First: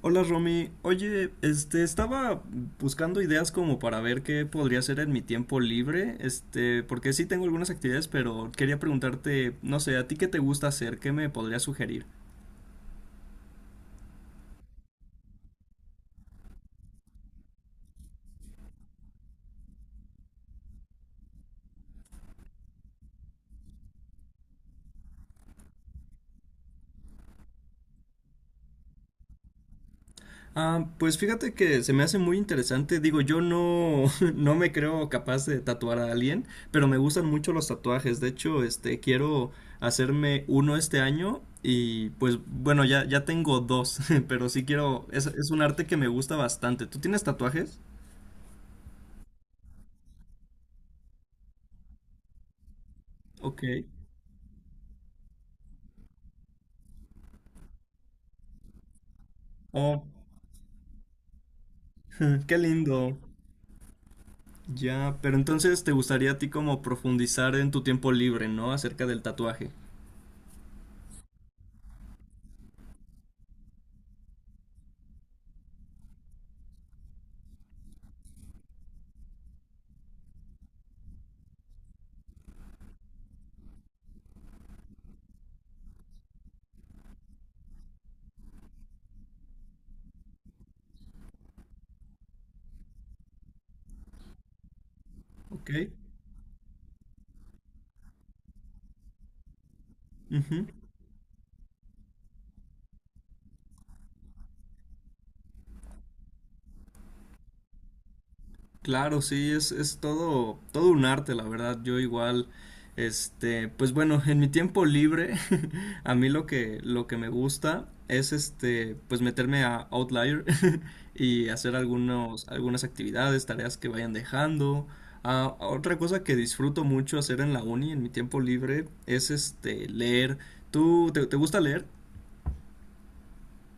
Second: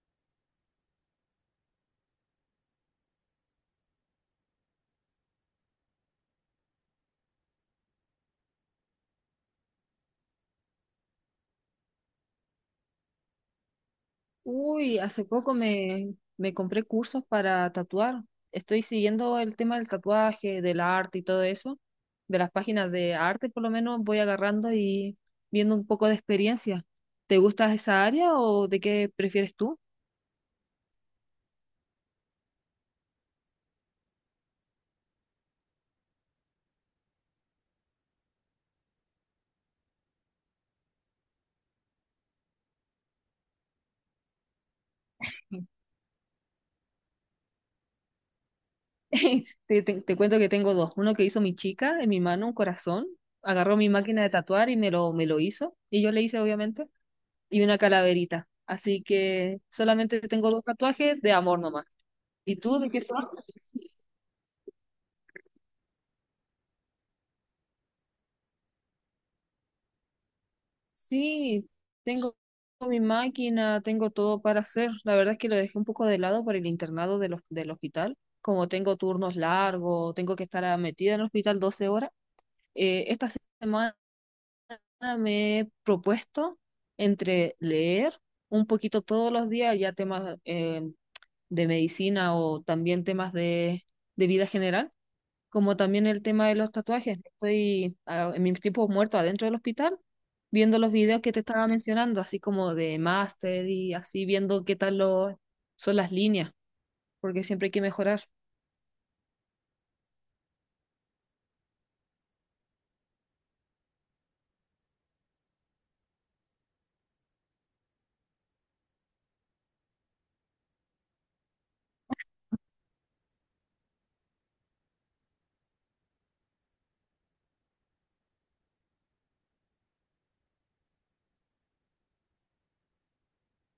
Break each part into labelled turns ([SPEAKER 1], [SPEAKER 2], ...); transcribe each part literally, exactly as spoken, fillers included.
[SPEAKER 1] Hola Romy, oye, este, estaba buscando ideas como para ver qué podría hacer en mi tiempo libre, este, porque sí tengo algunas actividades, pero quería preguntarte, no sé, ¿a ti qué te gusta hacer? ¿Qué me podrías sugerir?
[SPEAKER 2] Uy, hace poco me, me compré cursos para tatuar. Estoy siguiendo el tema del tatuaje, del arte y todo eso. De las páginas de arte, por lo menos, voy agarrando y viendo un poco de experiencia. ¿Te gusta esa área o de qué prefieres tú?
[SPEAKER 1] Ah, pues fíjate que se me hace muy interesante, digo, yo no, no me creo capaz de tatuar a alguien, pero me gustan mucho los tatuajes, de hecho, este, quiero hacerme uno este año y pues bueno, ya, ya tengo dos, pero sí quiero, es, es un arte que me gusta bastante. ¿Tú tienes tatuajes?
[SPEAKER 2] Te, te- te cuento que tengo dos. Uno que hizo mi chica en mi mano, un corazón.
[SPEAKER 1] Ok.
[SPEAKER 2] Agarró mi máquina de tatuar y me lo, me lo hizo. Y yo le hice, obviamente. Y una calaverita. Así que
[SPEAKER 1] Oh,
[SPEAKER 2] solamente tengo dos tatuajes de amor nomás. ¿Y
[SPEAKER 1] qué
[SPEAKER 2] tú de qué
[SPEAKER 1] lindo.
[SPEAKER 2] son?
[SPEAKER 1] Ya, pero entonces te gustaría a ti como profundizar en tu tiempo libre, ¿no? Acerca del tatuaje.
[SPEAKER 2] Sí, tengo mi máquina, tengo todo para hacer. La verdad es que lo dejé un poco de lado por el internado de los del hospital. Como tengo turnos largos, tengo que estar ah, metida en el hospital doce horas. Eh, esta semana me he propuesto entre leer un poquito todos los días, ya temas eh, de medicina o también temas de, de vida general,
[SPEAKER 1] Ok.
[SPEAKER 2] como también el tema de los tatuajes. Estoy ah, en mis tiempos muertos adentro del hospital
[SPEAKER 1] Ujú.
[SPEAKER 2] viendo los videos que te estaba mencionando, así como de máster y así viendo qué tal lo- son las líneas, porque siempre hay que mejorar.
[SPEAKER 1] Claro, sí, es, es todo, todo un arte, la verdad. Yo igual, este, pues bueno, en mi tiempo libre, a mí lo que, lo que me gusta es este, pues meterme a Outlier y hacer algunos, algunas actividades, tareas que vayan dejando. Ah, otra cosa que disfruto mucho hacer en la uni, en mi tiempo libre, es este, leer. ¿Tú te, te gusta leer?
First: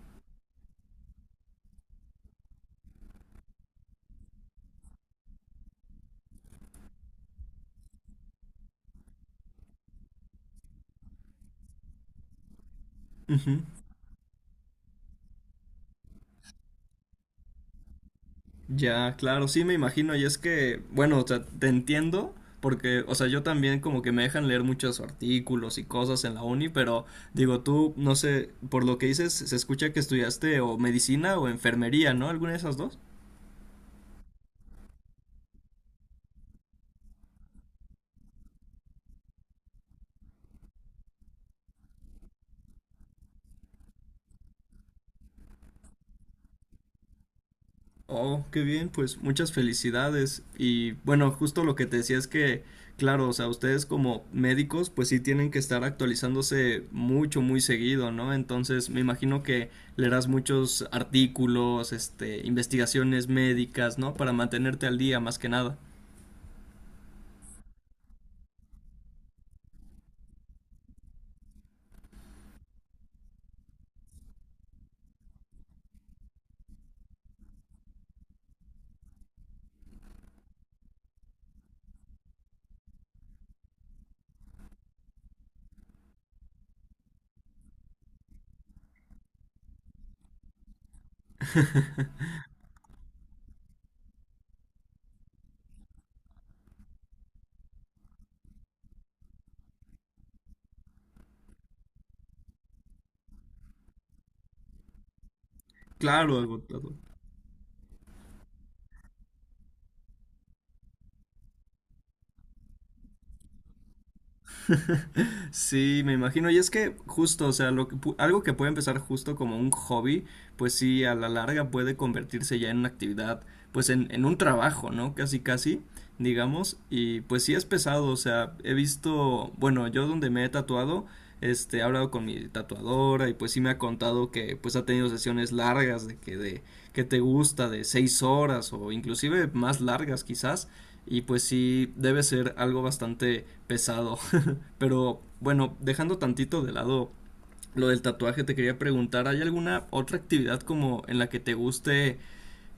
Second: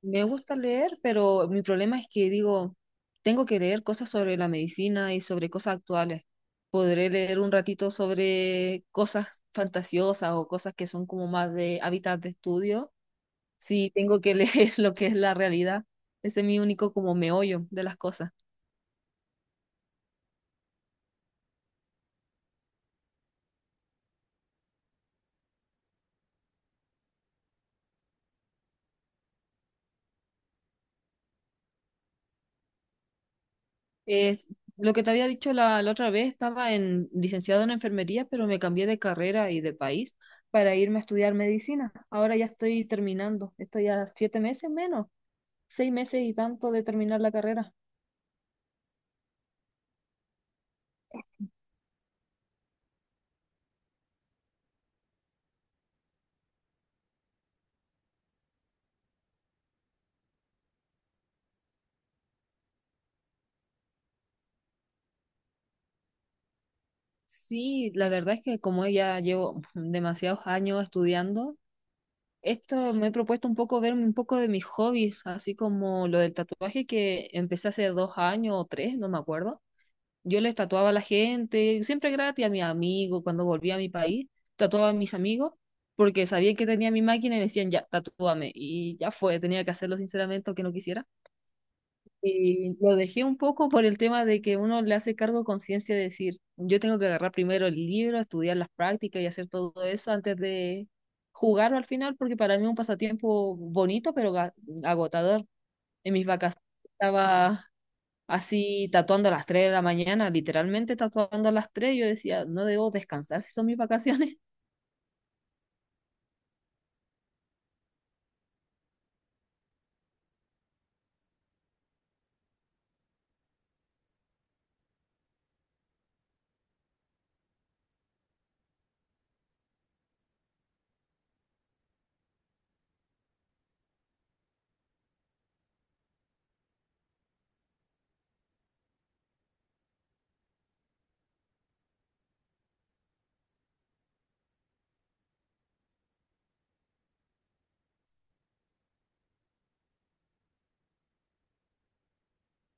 [SPEAKER 2] Me gusta leer, pero mi problema es que digo, tengo que leer cosas sobre la medicina y sobre cosas actuales. Podré leer un ratito sobre cosas fantasiosas o cosas que son como más de hábitat de estudio.
[SPEAKER 1] Ujú.
[SPEAKER 2] Sí, tengo que leer lo que es la realidad. Ese es mi único como meollo de las cosas.
[SPEAKER 1] Ya, claro, sí me imagino, y es que, bueno, o sea, te entiendo, porque, o sea, yo también como que me dejan leer muchos artículos y cosas en la uni, pero digo, tú, no sé, por lo que dices, se escucha que estudiaste o medicina o enfermería, ¿no? ¿Alguna de esas dos?
[SPEAKER 2] Eh, lo que te había dicho la, la otra vez, estaba en licenciado en enfermería, pero me cambié de carrera y de país para irme a estudiar medicina. Ahora ya estoy terminando. Estoy a siete meses menos, seis meses y tanto de terminar la carrera.
[SPEAKER 1] Oh, qué bien, pues muchas felicidades. Y bueno, justo lo que te decía es que, claro, o sea, ustedes como médicos, pues sí tienen que estar actualizándose mucho, muy seguido, ¿no? Entonces, me imagino que leerás muchos artículos, este, investigaciones médicas, ¿no? Para mantenerte al día, más que nada.
[SPEAKER 2] Y la verdad es que como ya llevo demasiados años estudiando, esto me he propuesto un poco verme un poco de mis hobbies, así como lo del tatuaje que empecé hace dos años o tres, no me acuerdo. Yo les tatuaba a la gente, siempre gratis, a mis amigos. Cuando volví a mi país, tatuaba a mis amigos, porque sabía que tenía mi máquina y me decían, ya, tatúame. Y ya fue, tenía que hacerlo sinceramente, aunque no quisiera. Y lo dejé un poco por el tema de que uno le hace cargo de conciencia de decir, yo tengo que agarrar primero el libro, estudiar las prácticas y hacer todo eso antes de jugarlo al final, porque para mí es un pasatiempo bonito, pero ga- agotador. En mis
[SPEAKER 1] Claro,
[SPEAKER 2] vacaciones
[SPEAKER 1] agotador.
[SPEAKER 2] estaba así tatuando a las tres de la mañana, literalmente tatuando a las tres. Yo decía, no debo descansar si son mis vacaciones.
[SPEAKER 1] Sí, me imagino. Y es que justo, o sea, lo que pu- algo que puede empezar justo como un hobby, pues sí, a la larga puede convertirse ya en una actividad, pues en, en un trabajo, ¿no? Casi, casi, digamos. Y pues sí es pesado, o sea, he visto, bueno, yo donde me he tatuado, este, he hablado con mi tatuadora y pues sí me ha contado que pues ha tenido sesiones largas de que de que te gusta de seis horas o inclusive más largas quizás. Y pues sí, debe ser algo bastante pesado. Pero bueno, dejando tantito de lado lo del tatuaje, te quería preguntar, ¿hay alguna otra actividad como en la que te guste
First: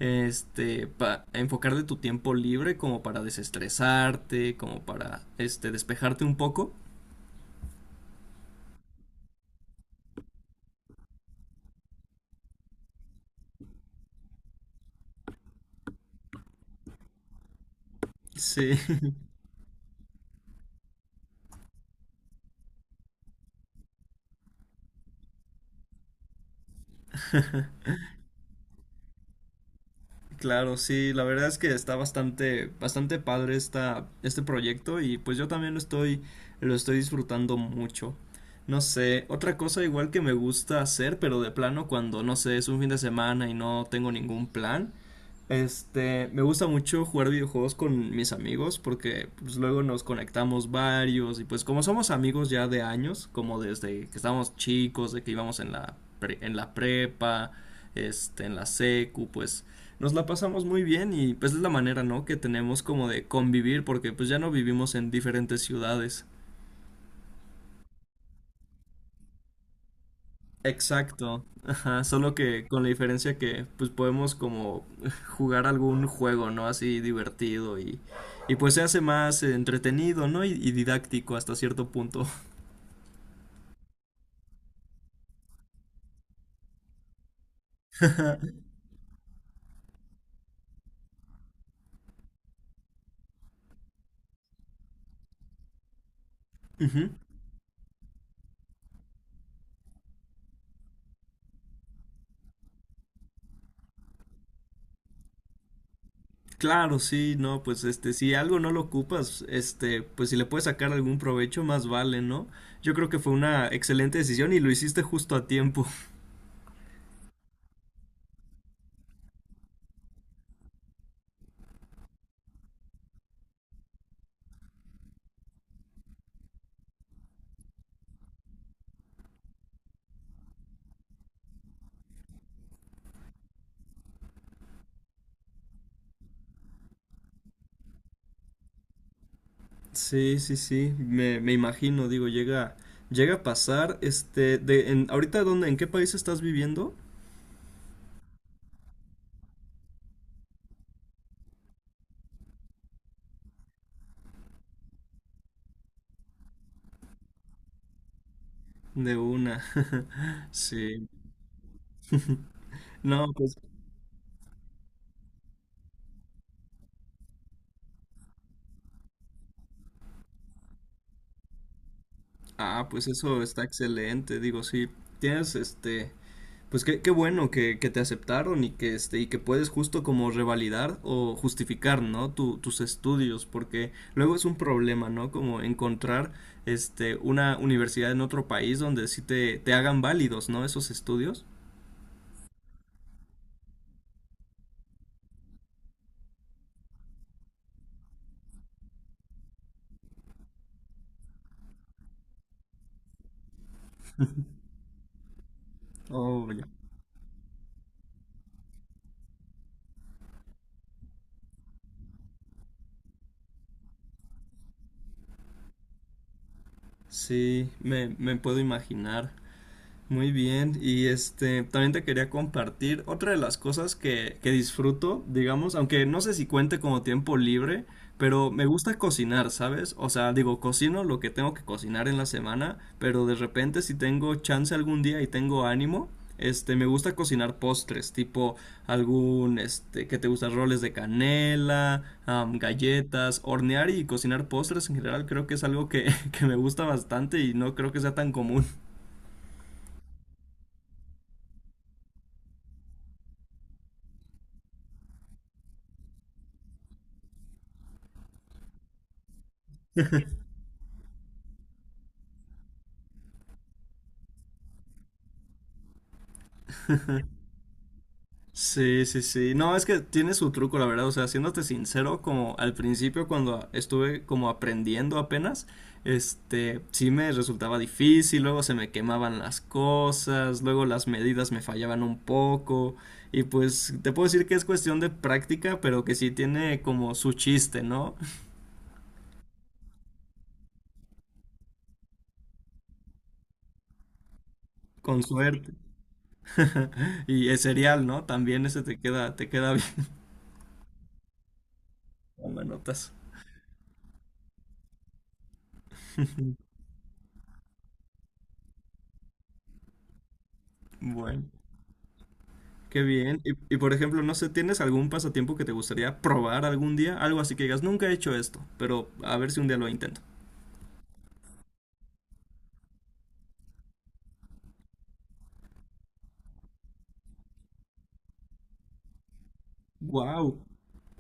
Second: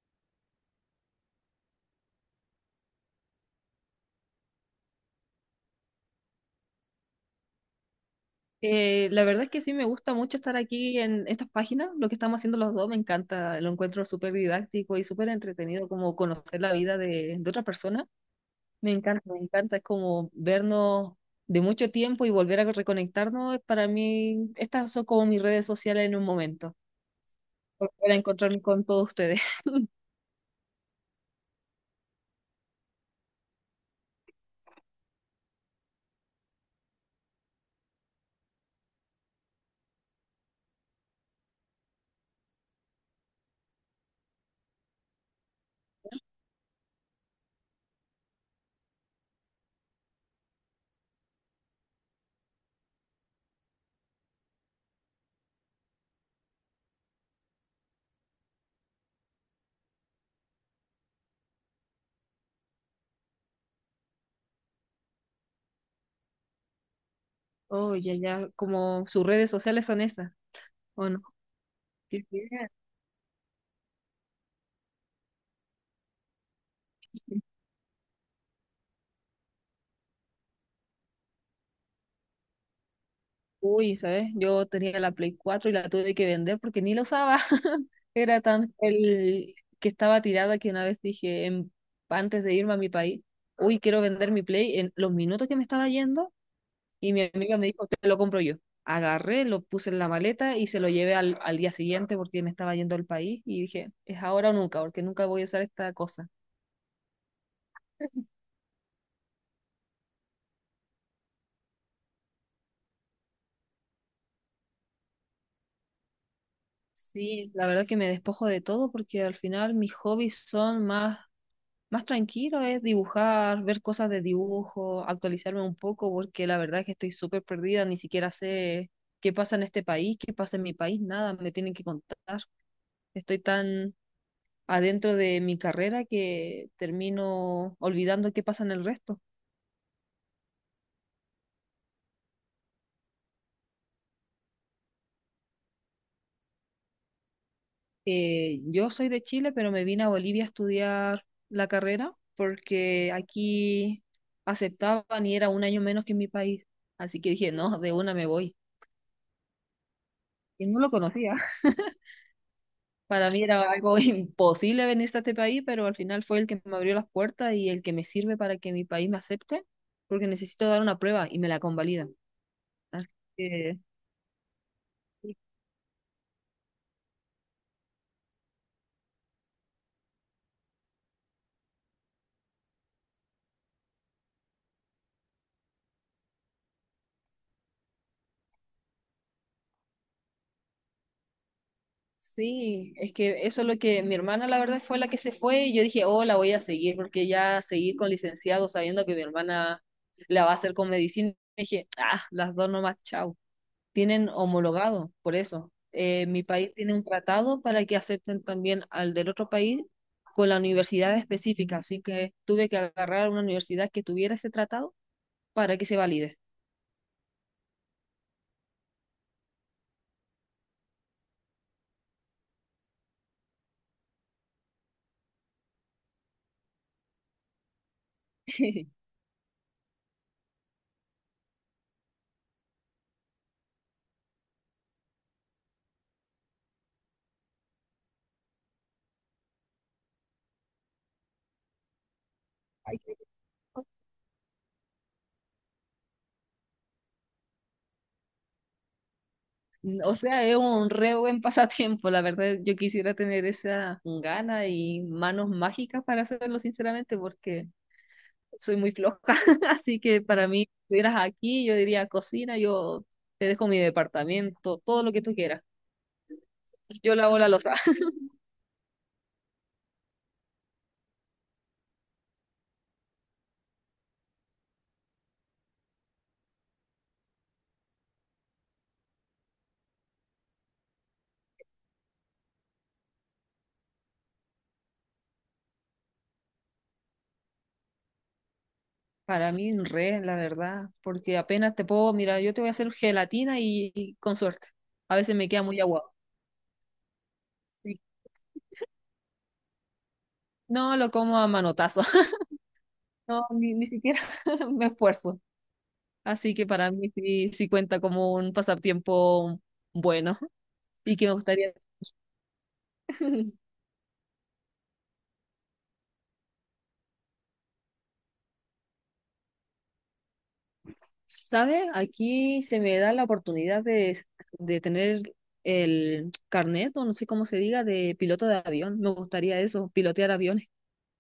[SPEAKER 1] este pa- enfocar de tu tiempo libre como para desestresarte, como para este despejarte un poco?
[SPEAKER 2] Eh, la verdad es que sí me gusta mucho estar aquí en estas páginas. Lo que estamos haciendo los dos me encanta, lo encuentro súper didáctico y súper entretenido, como conocer la vida de, de otra persona.
[SPEAKER 1] Sí.
[SPEAKER 2] Me encanta, me encanta, es como vernos de mucho tiempo y volver a reconectarnos. Para mí, estas son como mis redes sociales en un momento, volver a encontrarme con todos ustedes.
[SPEAKER 1] Claro, sí, la verdad es que está bastante, bastante padre esta, este proyecto y pues yo también lo estoy, lo estoy disfrutando mucho. No sé, otra cosa igual que me gusta hacer, pero de plano cuando, no sé, es un fin de semana y no tengo ningún plan, este, me gusta mucho jugar videojuegos con mis amigos porque pues luego nos conectamos varios y pues como somos amigos ya de años, como desde que estábamos chicos, de que íbamos en la pre- en la prepa, este, en la secu, pues nos la pasamos muy bien y pues es la manera, ¿no? Que tenemos como de convivir porque pues ya no vivimos en diferentes ciudades.
[SPEAKER 2] Oh, ya, ya, como sus redes sociales son esas. ¿O no?
[SPEAKER 1] Exacto, ajá,
[SPEAKER 2] Qué
[SPEAKER 1] solo que
[SPEAKER 2] pena.
[SPEAKER 1] con la diferencia que pues podemos como jugar algún juego, ¿no? Así divertido y, y pues se hace más entretenido, ¿no? Y, y didáctico hasta cierto punto.
[SPEAKER 2] Uy, ¿sabes? Yo tenía la Play cuatro y la tuve que vender porque ni lo usaba. Era tan el que estaba tirada que una vez dije, en- antes de irme a mi país, uy, quiero vender mi Play en los minutos que me estaba yendo.
[SPEAKER 1] Ujú.
[SPEAKER 2] Y mi amiga me dijo que lo compro yo. Agarré, lo puse en la maleta y se lo llevé al, al día siguiente, porque me estaba yendo al país. Y dije, es ahora o nunca, porque nunca voy a usar esta cosa.
[SPEAKER 1] Claro, sí, no, pues este, si algo no lo ocupas, este, pues si le puedes sacar algún provecho, más vale, ¿no? Yo creo que fue una excelente decisión y lo hiciste justo a tiempo.
[SPEAKER 2] Sí, la verdad que me despojo de todo, porque al final mis hobbies son más más tranquilo es dibujar, ver cosas de dibujo, actualizarme un poco, porque la verdad es que estoy súper perdida, ni siquiera sé qué pasa en este país, qué pasa en mi país, nada, me tienen que contar. Estoy tan adentro de mi carrera que termino olvidando qué pasa en el resto.
[SPEAKER 1] Sí, sí, sí, me, me imagino, digo, llega, llega a pasar, este, de, en, ahorita dónde, ¿en qué país estás viviendo?
[SPEAKER 2] Eh, yo soy de Chile, pero me vine a Bolivia a estudiar la carrera, porque aquí aceptaban y era un año menos que en mi país. Así que dije, no, de una me voy.
[SPEAKER 1] De una,
[SPEAKER 2] Y no lo
[SPEAKER 1] sí,
[SPEAKER 2] conocía. Para
[SPEAKER 1] no,
[SPEAKER 2] mí
[SPEAKER 1] pues,
[SPEAKER 2] era algo imposible venirse a este país, pero al final fue el que me abrió las puertas y el que me sirve para que mi país me acepte, porque necesito dar una prueba y me la convalida.
[SPEAKER 1] ah,
[SPEAKER 2] Así
[SPEAKER 1] pues eso está
[SPEAKER 2] que,
[SPEAKER 1] excelente, digo, sí, tienes, este, pues qué, qué bueno que, que te aceptaron y que, este, y que puedes justo como revalidar o justificar, ¿no? Tu, tus estudios, porque luego es un problema, ¿no? Como encontrar, este, una universidad en otro país donde sí te, te hagan válidos, ¿no? Esos estudios.
[SPEAKER 2] sí, es que eso es lo que mi hermana, la verdad, fue la que se fue, y yo dije, oh, la voy a seguir, porque ya seguir con licenciado sabiendo que mi hermana la va a hacer con medicina. Dije, ah, las dos nomás, chao. Tienen homologado, por eso. Eh, mi
[SPEAKER 1] Oh, ya.
[SPEAKER 2] país tiene un tratado para que acepten también al del otro país con la universidad específica, así que tuve que agarrar una universidad que tuviera ese tratado para que se valide.
[SPEAKER 1] Sí, me, me puedo imaginar. Muy bien, y este, también te quería compartir otra de las cosas que, que disfruto, digamos, aunque no sé si cuente como tiempo libre, pero me gusta cocinar, ¿sabes? O sea, digo, cocino lo que tengo que cocinar en la semana, pero de repente si tengo chance algún día y tengo ánimo, este, me gusta cocinar postres, tipo algún, este, que te gustan roles de canela, am,
[SPEAKER 2] Ay, qué
[SPEAKER 1] galletas,
[SPEAKER 2] loco.
[SPEAKER 1] hornear y cocinar postres en general, creo que es algo que, que me gusta bastante y no creo que sea tan común.
[SPEAKER 2] O sea, es un re buen pasatiempo, la verdad. Yo quisiera tener esa gana y manos mágicas para hacerlo, sinceramente, porque soy muy floja. Así que para mí, si estuvieras aquí, yo diría cocina, yo te dejo mi departamento, todo lo que tú quieras. Yo lavo la loza.
[SPEAKER 1] Sí, sí, sí. No, es que tiene su truco, la verdad. O sea, siéndote sincero, como al principio cuando estuve como aprendiendo apenas, este, sí me resultaba difícil, luego se me quemaban las cosas, luego las medidas me fallaban un poco. Y pues te puedo decir que es cuestión de práctica, pero que sí tiene como su chiste, ¿no?
[SPEAKER 2] Para mí, re, la verdad, porque apenas te puedo, mira, yo te voy a hacer gelatina y, y con suerte. A
[SPEAKER 1] Con
[SPEAKER 2] veces me queda
[SPEAKER 1] suerte.
[SPEAKER 2] muy aguado.
[SPEAKER 1] Y es
[SPEAKER 2] Sí.
[SPEAKER 1] serial, ¿no? También ese te queda, te queda bien.
[SPEAKER 2] No lo como a manotazo.
[SPEAKER 1] Tomanotas.
[SPEAKER 2] No, ni, ni siquiera me esfuerzo. Así que para mí sí, sí cuenta como un pasatiempo bueno y que me
[SPEAKER 1] Bueno.
[SPEAKER 2] gustaría.
[SPEAKER 1] Qué bien. Y, y, por ejemplo, no sé, ¿tienes algún pasatiempo que te gustaría probar algún día? Algo así que digas, nunca he hecho esto, pero a ver si un día lo intento.
[SPEAKER 2] Sabe. Aquí se me da la oportunidad de, de tener el carnet, o no sé cómo se diga, de piloto de avión. Me gustaría eso, pilotear
[SPEAKER 1] Wow,
[SPEAKER 2] aviones.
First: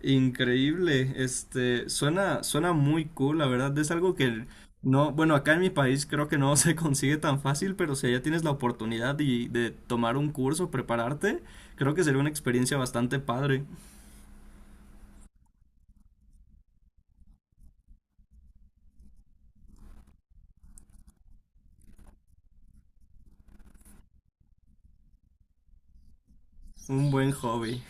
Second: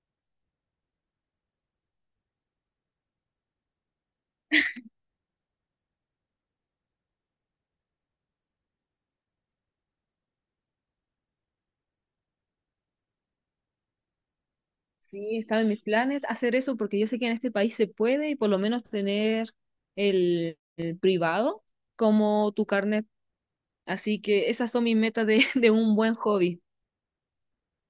[SPEAKER 1] increíble. Este, suena, suena muy cool, la verdad. Es algo que no, bueno, acá en mi país creo que no se consigue tan fácil, pero si ya tienes la oportunidad y de tomar un curso, prepararte, creo que sería una experiencia bastante padre.
[SPEAKER 2] Sí, estaba en mis planes hacer eso, porque yo sé que en este país se puede y por lo menos tener el, el privado como tu carnet. Así que esas son mis metas de, de un buen hobby.
[SPEAKER 1] Un buen hobby.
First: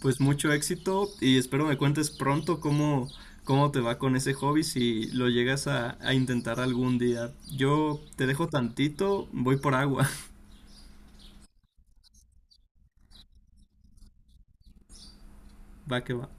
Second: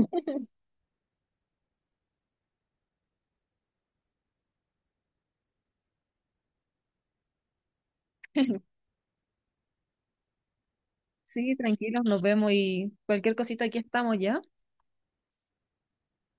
[SPEAKER 1] Pues mucho éxito y espero me cuentes pronto cómo, cómo te va con ese hobby si lo llegas a, a intentar algún día. Yo te dejo tantito, voy por agua.
[SPEAKER 2] Sí, tranquilos, nos vemos y cualquier cosita aquí estamos ya.
[SPEAKER 1] Va que va.